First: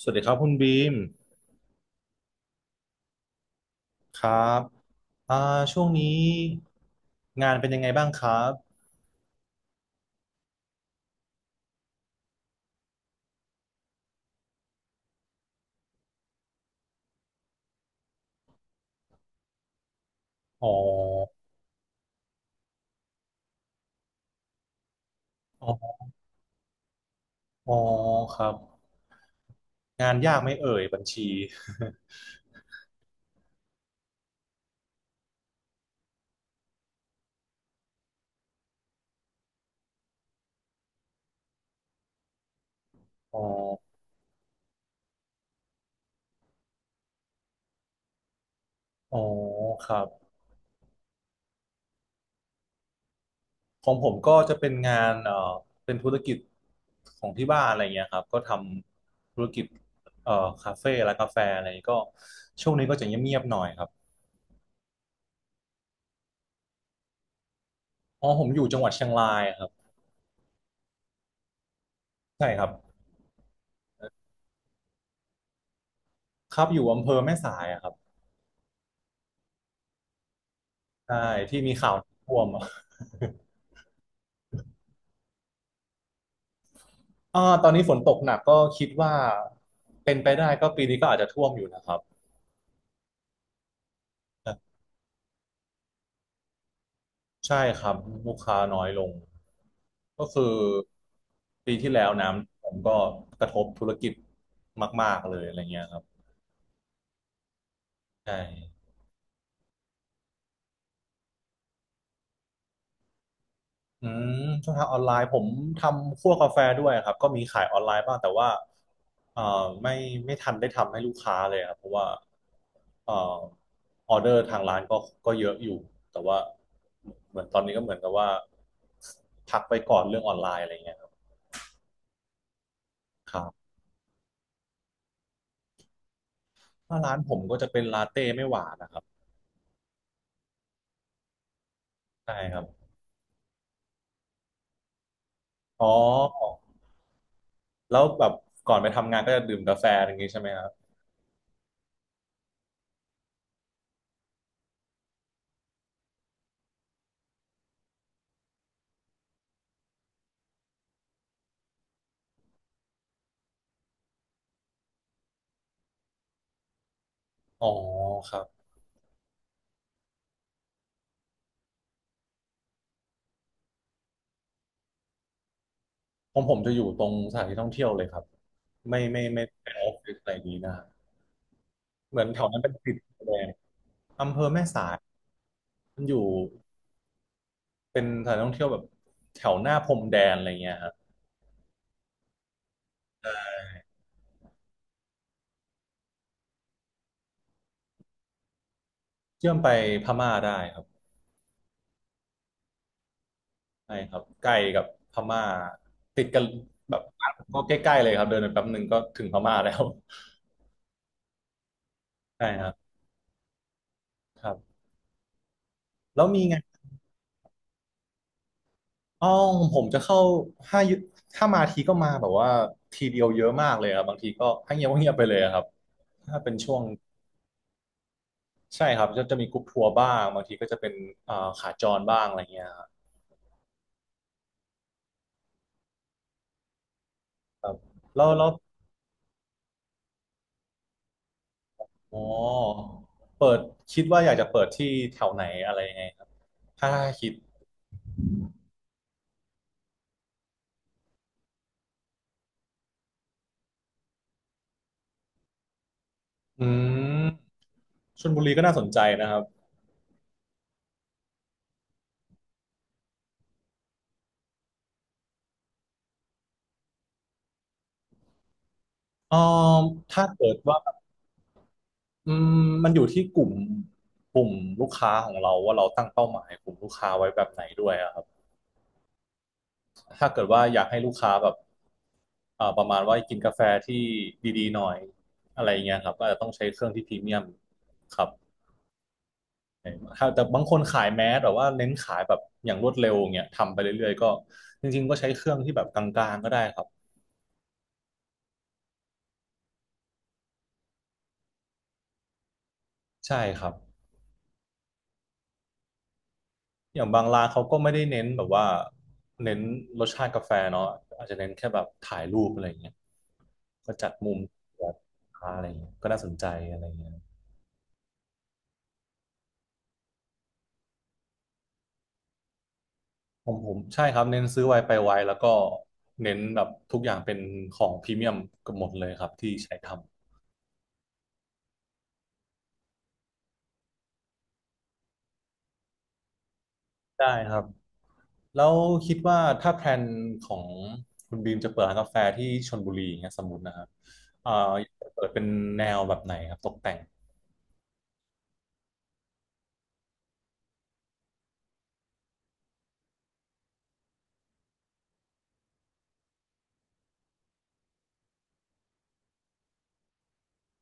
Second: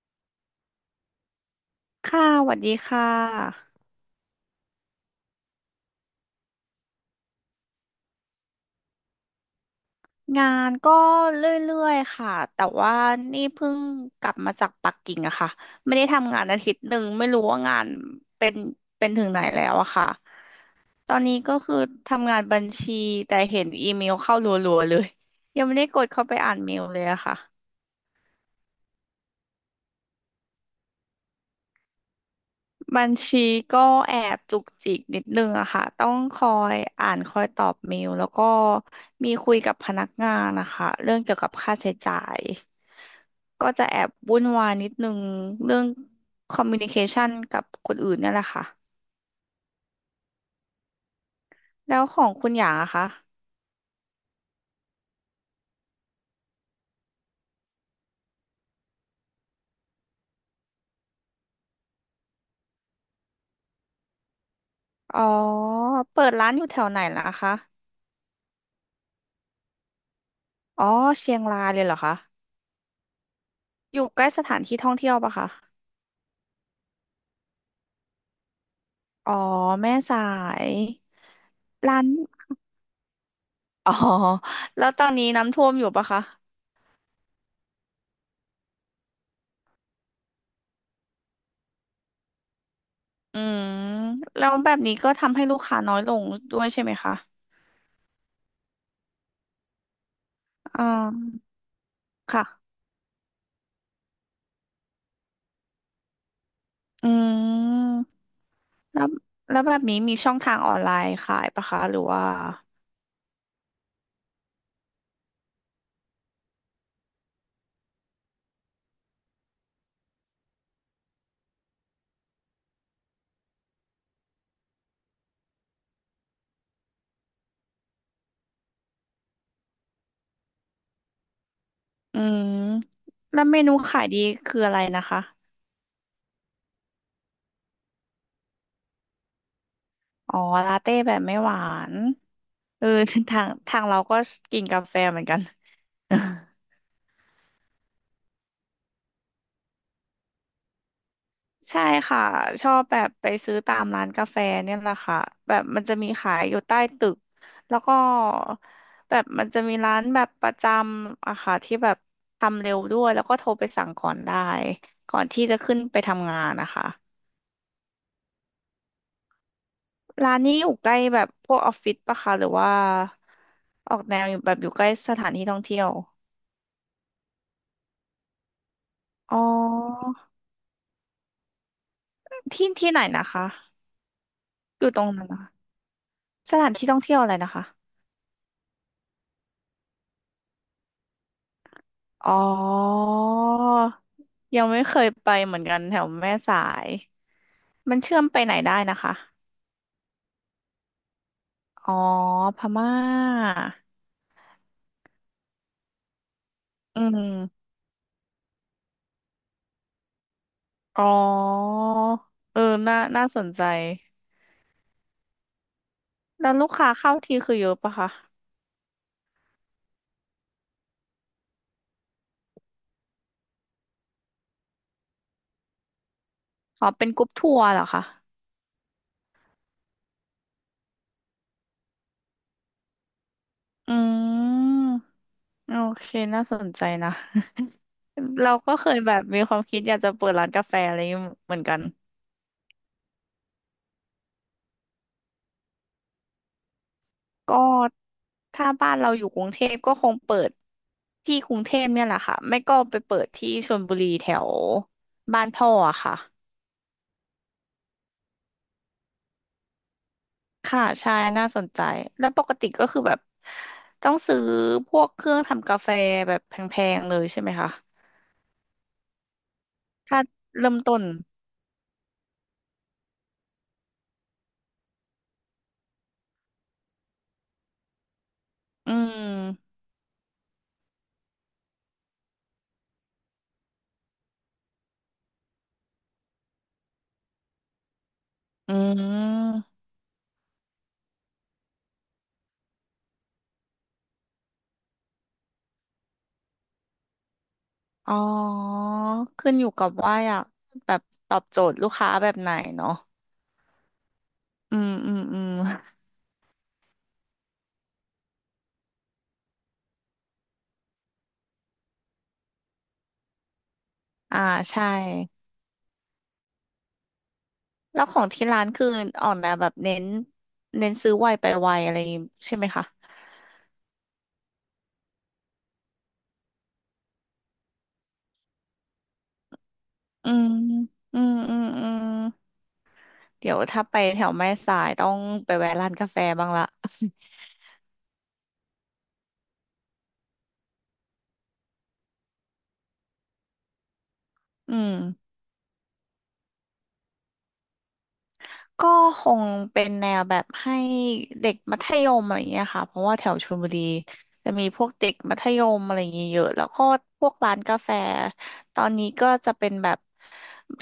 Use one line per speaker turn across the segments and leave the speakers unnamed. สวัสดีครับคุณบีม
ค่ะสวัสดีค่ะ
ครับอ่าช่วงนี้งานเป็นยังไงบ้างครับ
งานก็เรื่อยๆ ค่ะ แต่ว่านี่เพิ่งกลับมาจากปักกิ่งอะค่ะ ไม่ได้ทำงานอาทิตย์หนึ่ง ไม่รู้ว่างานเป็นเป็นถึงไหนแล้วอะค่ะ
อ๋อ
ตอนนี้ก็คือทำงานบัญชี แต่เห็นอีเมลเข้ารัวๆ เลย ยั
อ๋
ง
อ
ไม่ได้กดเข้าไปอ่านเมลเลยอะค่ะ
อ๋อครับงานยากไหม่เอ่ยบัญชี
บัญชีก็แอบจุกจิกนิดนึงอะค่ะต้องคอยอ่านคอยตอบเมลแล้วก็มีคุยกับพนักงานนะคะเรื่องเกี่ยวกับค่าใช้จ่าย
อ๋อ
ก็จะแอบวุ่นวายนิดนึงเรื่องคอมมิวนิเคชันกับคนอื่นเนี่ยแหละค่ะ
อ๋อครับ
แล้วของคุณหยางอะคะ
ของผมก็จะเป็นงานเป็นธุรกิจของที่บ้านอะไรเงี้ยครับก็ทำธุรกิจเอ่อคาเฟ่ร้านกาแฟอะไรก็ช่วงนี้ก็จะเงียบๆหน่อยครับ
อ๋อเปิดร้านอยู่แถวไหนล่ะคะ
อ๋อผมอยู่จังหวัดเชียงรายครับ
อ๋อเชียงรายเลยเหรอคะ
ใช่ครับ
อยู่ใกล้สถานที่ท่องเที่ยวปะคะ
ครับอยู่อำเภอแม่สายอะครับ
อ๋อแม่สาย
ใช่ที่มีข่าว
ร้าน
ท่วมอะ
อ๋อ แล้วตอนนี้น้ำท่วมอยู่ปะคะ
ตอนนี้ฝนตกหนักก็คิดว่าเป็นไปได้ก็ปีนี้ก็อาจจะท่วมอยู่นะครับ
อืม แล้วแบบนี้ก็ทำให้ลูกค้าน้อยลงด้วยใช่ไหมคะ
ใช่ครับลูกค้าน้อยลงก็คือ
อ่า
ปีที่แล้วน้ำผม
ค่ะ
ก็กระทบธุรกิจมากๆเลยอะไรเงี้ยครับ
อืม
ใช่
แล้วแล้วแบบนี้มีช่องทางออนไลน์ขายปะคะ หรือว่า
อืมช่องทางออนไลน์ผมทำคั่วกาแฟด้วยครับก็มีขายออนไลน์บ้างแต่ว่าเอ่อไม่ไม่ทันได้ทำให้ลูกค้าเลยครับเพราะว่าเอ่อออเดอร์ทางร้านก็เยอะอยู่แต่ว่าเหมือนตอนนี้ก็เหมือนกับว่าพักไปก่อนเรื่องออนไลน์อะไรเงี้ยครับ
อืม
ค
แล้
รั
วเม
บ
นูขายดีคืออะไรนะคะ
ถ้าร้านผมก็จะเป็นลาเต้ไม่หวานนะครับ
อ๋อลาเต้แบบไม่หวาน
ใช่ครับ
เออ ทางเราก็กินกาแฟเหมือนกัน
อ๋อ แล้วแบบก่อนไปทำงานก็จะดื่มกาแฟอย่างงี้ใช่ไหมครับ
ใช่ค่ะชอบแบบไปซื้อตามร้านกาแฟเนี่ยแหละค่ะแบบมันจะมีขายอยู่ใต้ตึกแล้วก็แบบมันจะมีร้านแบบประจำอะค่ะที่แบบทำเร็วด้วยแล้วก็โทรไปสั่งก่อนได้ก่อนที่จะขึ้นไปทำงานนะคะ
อ๋อครับ
ร้านนี้อยู่ใกล้แบบพวกออฟฟิศปะคะหรือว่าออกแนวอยู่แบบอยู่ใกล้สถานที่ท่องเที่ยว
ของผมจะอยู่ตรงสถานที่ท่องเที่ยวเลยครับไม่ไม่
อ๋
ไม่ไม่เปนออฟ
อ
ฟิศอะไรนี้นะฮะเหมือนแถวนั้น
ที่
เป็น
ที่
ติด
ไหนนะ
แด
คะ
นอำเภอแม่
อ
สา
ยู่
ย
ตรงนั้นนะคะ
มันอยู่
สถานที่ท่องเที่ยวอะไรนะคะ
เป็นสถานท่องเที่ยวแบบแถวหน้าพรมแดนอะไรเงี้ยครับ
อ๋อ ยังไม่เคยไปเหมือนกันแถวแม่สาย มันเชื่อมไปไหนได้นะคะ
เชื่อมไปพม่าได้ครับ
อ๋อพม่า
ใช่ครับใกล้กับพม่าติดกันแบ
อื
บก็
ม
ใกล้ๆเลยครับเดินไปแป๊บหนึ่งก็ถึงพม่าแล้ว
อ๋อ
ใช่
เออ
ครับ
น่าสนใจ
ครับแล้วมี
แล้ว
ไง
ลูกค้าเข้าทีคือเยอะปะคะ
อ๋อผมจะเข้าห้ายุถ้ามาทีก็มาแบบว่าทีเดียวเยอะมากเลยครับบางทีก็ให้เงียบก็เงียบไปเลยอะครับถ้าเป็นช่วง
อ๋อเป็นกรุ๊ปทัวร์เหรอคะ
ใช่ครับจะมีกรุ๊ปทัวร์บ้างบางทีก็จะเป็นอ่าขาจรบ้างอะไรเงี้ยครับ
อืม โอเค น่าสนใจนะ
แล้ว แล้ว
เราก็เคยแบบมีความคิดอยากจะเปิดร้านกาแฟอะไรอย่างงี้เหมือนกัน
อ๋อเปิดคิดว่าอยากจะเปิดที่แถวไหนอะไรยังไงครับถ้าคิด
ก็ถ้าบ้านเราอยู่กรุงเทพก็คงเปิดที่กรุงเทพเนี่ยแหละค่ะไม่ก็ไปเปิดที่ชลบุรีแถวบ้านพ่ออะค่ะ
อืมชลบุรีก็น่าสนใจนะครับ
ค่ะใช่น่าสนใจแล้วปกติก็คือแบบต้องซื้อพวกเครื่องทำกาแฟแบบแพงๆเลยใช่ไหมคะ
เอ๋อ
ถ้า
ถ้าเกิด
เริ่
ว่า
มต้น
อืมมันอยู่ที่กลุ่มลูกค้าของเราว่าเราตั้งเป้าหมายกลุ่มลูกค้าไว้แบบไหนด้วยอะครับ
อืม
ถ้าเกิดว่าอยากให้ลูกค้าแบบประมาณว่ากินกาแฟที่ดีๆหน่อยอะไรอย่างเงี้ยครับก็อาจจะต้องใช้เครื่องที่พรีเมียมครับ
อืม
ครับแต่บางคนขายแมสแต่ว่าเน้นขายแบบอย่างรวดเร็วเงี้ยทำไปเรื่อยๆก็จริงๆก็ใช้เครื่องที่แบบกลางๆก็ได้ครับ
อ๋อขึ้นอยู่กับว่าอยากแบบตอบโจทย์ลูกค้าแบบไหนเนาะ
ใช่ครับ
อืมอืมอืม
อย่างบางร้านเขาก็ไม่ได้เน้นแบบว่าเน้นรสชาติกาแฟเนาะอาจจะเน้นแค่แบบถ่ายรูปอะไรอย่างเงี้ยก็จัดมุม
อ่า
แบ
ใช่
บค้าอะไรอย่างเงี้ยก็น่าสนใจอะไรอย่างเงี้ย
แล้วของที่ร้านคือออกแนวแบบเน้นเน้นซื้อไวไปไวอะไรใช่ไหมคะ
ผมใช่ครับเน้นซื้อไวไปไวแล้วก็เน้นแบบทุกอย่างเป็นของพรีเมียมเกับหมดเลยครับที่ใช้ทำ
อืมอืมอืมอืมเดี๋ยวถ้าไปแถวแม่สายต้องไปแวะร้านกาแฟบ้างละ
ได้ครับแล้วคิดว่าถ้าแพลนของคุณบีมจะเปิดร้านกาแฟที่ชลบุรีอย่างเงี้ยสมมตินะครับเอ่อ
อื
อยา
ม
กจะเปิดเป็นแนวแบบไหนครับตกแต่ง
ก็คงเป็นแนวแบบให้เด็กมัธยมอะไรอย่างเงี้ยค่ะเพราะว่าแถวชลบุรีจะมีพวกเด็กมัธยมอะไรอย่างเงี้ยเยอะแล้วก็พวกร้านกาแฟตอนนี้ก็จะเป็นแบบ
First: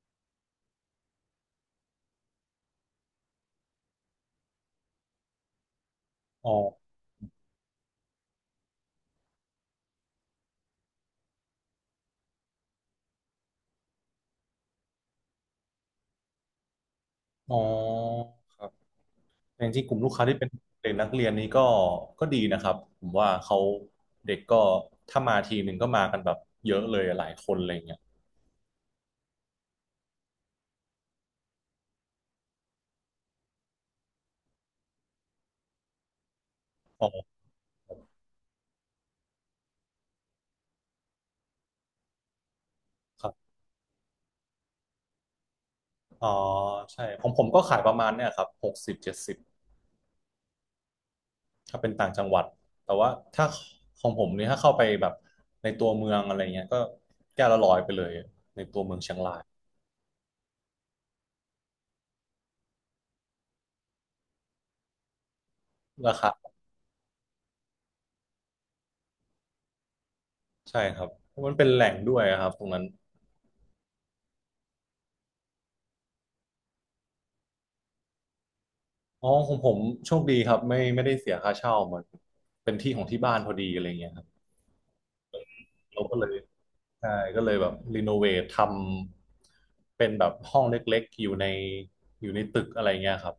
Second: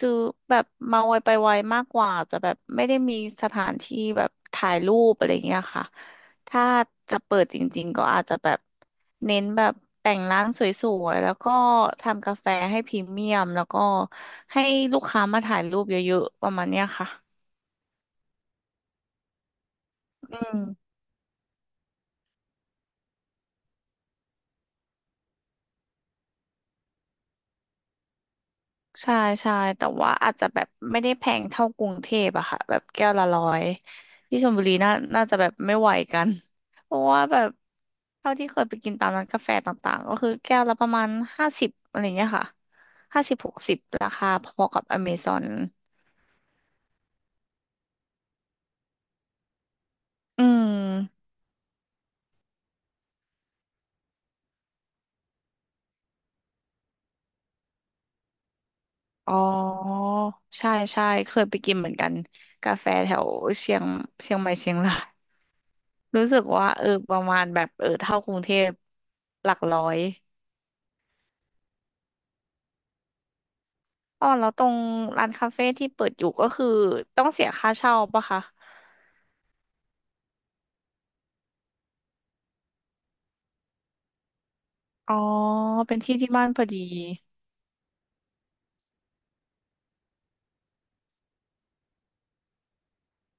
ซื้อแบบมาไวไปไวมากกว่าจะแบบไม่ได้มีสถานที่แบบถ่ายรูปอะไรอย่างเงี้ยค่ะ
อ๋อ
ถ้าจะเปิดจริงๆก็อาจจะแบบเน้นแบบแต่งร้านสวยๆแล้วก็ทำกาแฟให้พรีเมียมแล้วก็ให้ลูกค้ามาถ่ายรูปเยอะๆประมาณเนี้ยค่ะ
อ๋อครับแต่จริงๆกลุ่มลูกค้าที่เป็น
อืม
เด็กนักเรียนนี้ก็ดีนะครับผมว่าเขาเด็กก็ถ้ามาทีหนึ่งก็มากันแบบเยอะเลยหลายคนอะไรเงี้ย
ใช่ใช่แต่ว่าอาจจะแบบไม่ได้แพงเท่ากรุงเทพอะค่ะแบบแก้วละร้อยที่ชลบุรีน่าจะแบบไม่ไหวกัน เพราะ
อ๋
ว่า
อ
แบบเท่าที่เคยไปกินตามร้านกาแฟต่างๆก็คือแก้วละประมาณห้าสิบอะไรเงี้ยค่ะห้า
ครั
สิบ
บ
60ราคาพอกับอเมซอน
อ๋อใช่ของผมก็ขายประมาณเนี่ยครับหกสิบเจ็ดสิบ
อืม
ถ้าเป็นต่างจังหวัดแต่ว่าถ้าของผมนี่ถ้าเข้าไปแบบในตัวเมืองอะไรเงี้ยก็แก้วละร้อยไปเลยในตัวเมืองเชียง
อ๋อ
ราย
ใช่ใช่เคยไปกินเหมือนกันกาแฟแถวเชียงเชียงใหม่เชียงราย
รา
รู้สึก
คา
ว่าเออประมาณแบบเออเท่ากรุงเทพหลักร้อย
ใช่ครับเพราะมันเป็นแหล่งด้วยอะครับตรงนั้น
อ๋อแล้วตรงร้านคาเฟ่ที่เปิดอยู่ก็คือต้องเสียค่าเช่าปะคะ
อ๋อของผมโชคดีครับไม่ได้เสียค่าเช่ามันเป็นที่ของที่บ้านพอดีอะไรเงี้ยครับ
อ๋อเป็น
เราก็
ที่
เล
ที่
ย
บ้านพอดี
ใช่ก็เลยแบบรีโนเวททำเป็นแบบห้องเล็กๆอยู่ในอยู่ในตึกอะไรเงี้ยครับ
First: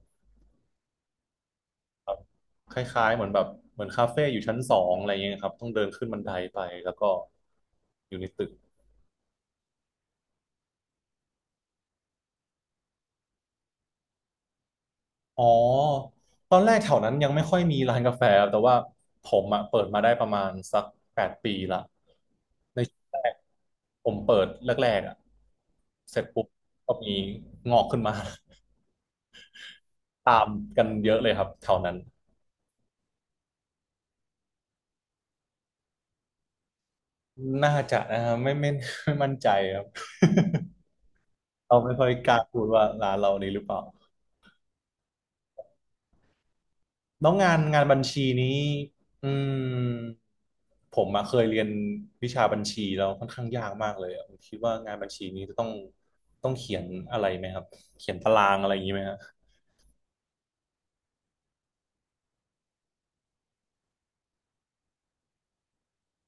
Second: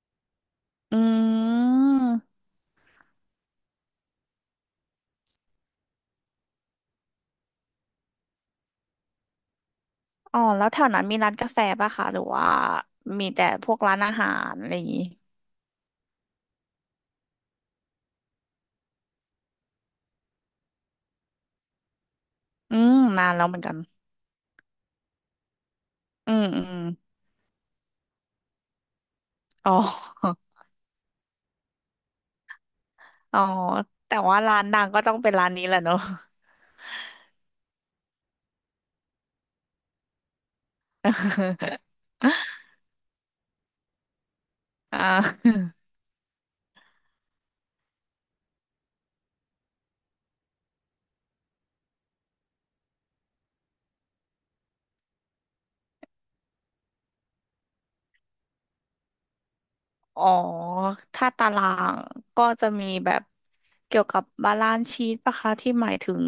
อืม
คล้ายๆเหมือนแบบเหมือนคาเฟ่อยู่ชั้นสองอะไรเงี้ยครับต้องเดินขึ้นบันไดไปแล้วก็อยู่ในตึก
อ๋อแล้วแถวนั้นมีร้านกาแฟปะคะหรือว่ามีแต่พวกร้านอาหารอะไรอย่างงี้
อ๋อตอนแรกแถวนั้นยังไม่ค่อยมีร้านกาแฟครับแต่ว่าผมอะเปิดมาได้ประมาณสักแปดปีละ
อื
ใน
ม
ช่วงแร
นาน
ก
แล้วเหมือนกัน
ผมเปิดแรกๆอะเสร็จ
อื
ปุ๊
ม
บ
อืม
ก็มีงอกขึ้นมา
อ๋
ตา
อ
มกันเยอะเลยครับแถวนั้น
อ๋อแต่ว่าร้านดังก็ต้องเป็นร้านนี้แหละเนอะ
น่าจะนะครับไม่ไม่มั่นใจครับ เราไม่ค่อยกล้าพูดว่าร้านเรานี้หรือเปล่า
อ่า
แล้วงานบัญชีนี้อืมผมมาเคยเรียนวิชาบัญชีแล้วค่อนข้างยากมากเลยอะผมคิดว่างานบัญชีนี้จะต้องเขียนอะไรไหมครับเขียนตารางอะไรอย่างนี้ไหมฮะ
อ๋อถ้าตารางก็จะมีแบบเกี่ยวกับบาลานซ์ชีตปะคะที่หมายถึง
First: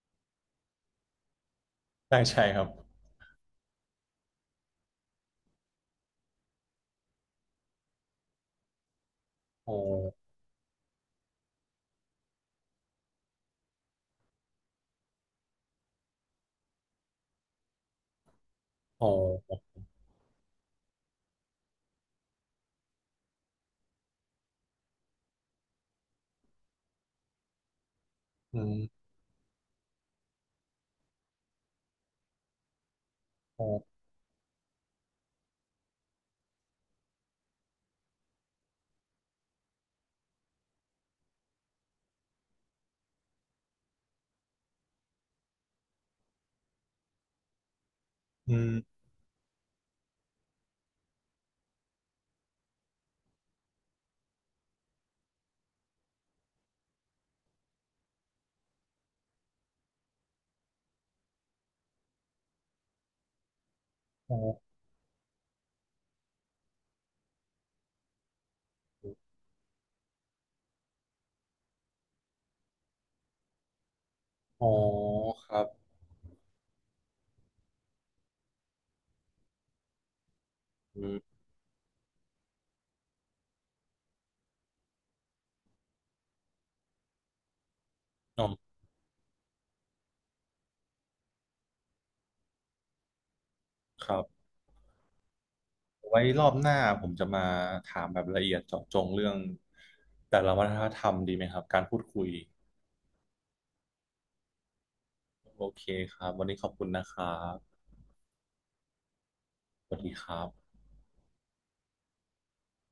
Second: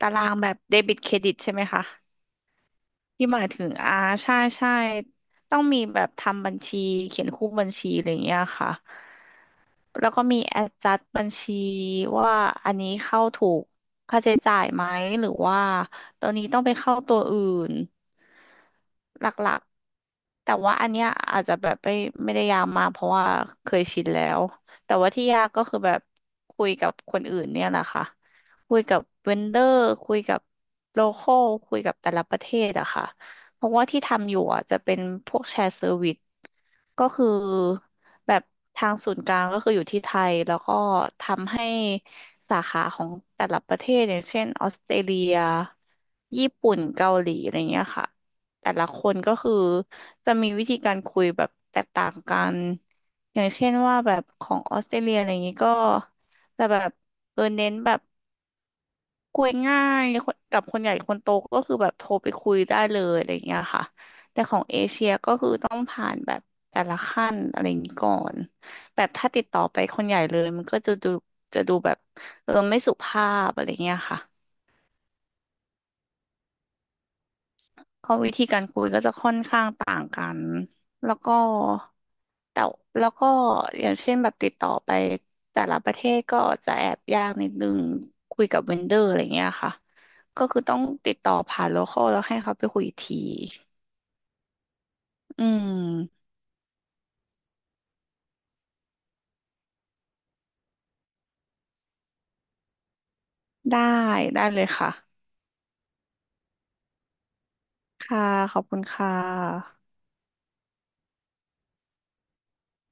ตารางแบบเดบิตเครดิตใช่ไหมคะ
ใช่ ใช่ครับ
ที่หมายถึงอ่าใช่ใช่ต้องมีแบบทำบัญชีเขียนคู่บัญชีอะไรอย่างเงี้ยค่ะ
โอ
แล้วก็
้
มี adjust บัญชีว่าอันนี้เข้าถูกค่าใช้จ่ายไหมหรือว่าตัวนี้ต้องไปเข้าตัวอื่น
โอ
หลั
้
กๆแต่ว่าอันเนี้ยอาจจะแบบไม่ได้ยากมากเพราะว่าเคยชินแล้วแต่ว่าที่ยากก็คือแบบคุยกับคนอื่นเนี่ยแหละค่ะ
อื
คุยกับ
ม
เวนเดอร์คุยกับโลคอลคุยกับแต่ละประเทศอะค่ะเพ
โอ้
ราะว่าที่ทำอยู่อะจะเป็นพวกแชร์เซอร์วิส ก็คือแบบทางศูนย์กลางก็คืออยู่ที่ไทยแล้วก็ทำให้สาขาของแต่ละประเทศอย่างเช่นออสเตรเลียญี่ปุ่นเกาหลีอะไรเงี้ยค่ะ
อื
แต่ละค
ม
นก็คือจะมีวิธีการคุยแบบแตกต่างกันอย่างเช่นว่าแบบของออสเตรเลียอะไรเงงี้ยก็จะแบบเออเน้นแบบ คุยง่ายคนกับคนใหญ่คนโตก็คือแบบโทรไปคุยได้เลยอะไรอย่างเงี้ยค่ะ
โอ
แต่ของ
้
เอเชียก็คือต้องผ่านแบบแต่ละขั้นอะไรอย่างนี้ก่อนแบบถ้าติดต่อไปคนใหญ่เลยมันก็จะดูจะดูแบบเออไม่สุภาพอะไรเงี้ยค่ะ
โอ้ครับ
ก็วิธีการคุยก็จะค่อนข้างต่างกัน
อื
แล้วก็
ม
แต่แล้วก็อย่างเช่นแบบติดต่อไปแต่ละประเทศก็จะแอบยากนิดนึงคุ
อ๋
ยกับ
อ
เวนเดอร์อะไรเงี้ยค่ะก็คือต้องติดต่อผ่านโลคอลแล้วให้เขาไปคุยอีกที
ครับ
อื
ไว้
ม
รอบหน้าผมจะมาถามแบบละเอียดเจาะจงเรื่องแต่ละวัฒนธรรมดีไหมครับการพูดคุย
ได้ได้เลยค่ะ
โอเคครับวันนี้ขอบคุณนะครับ
ค่ะขอบคุณค่
ส
ะ
วัสดีครับ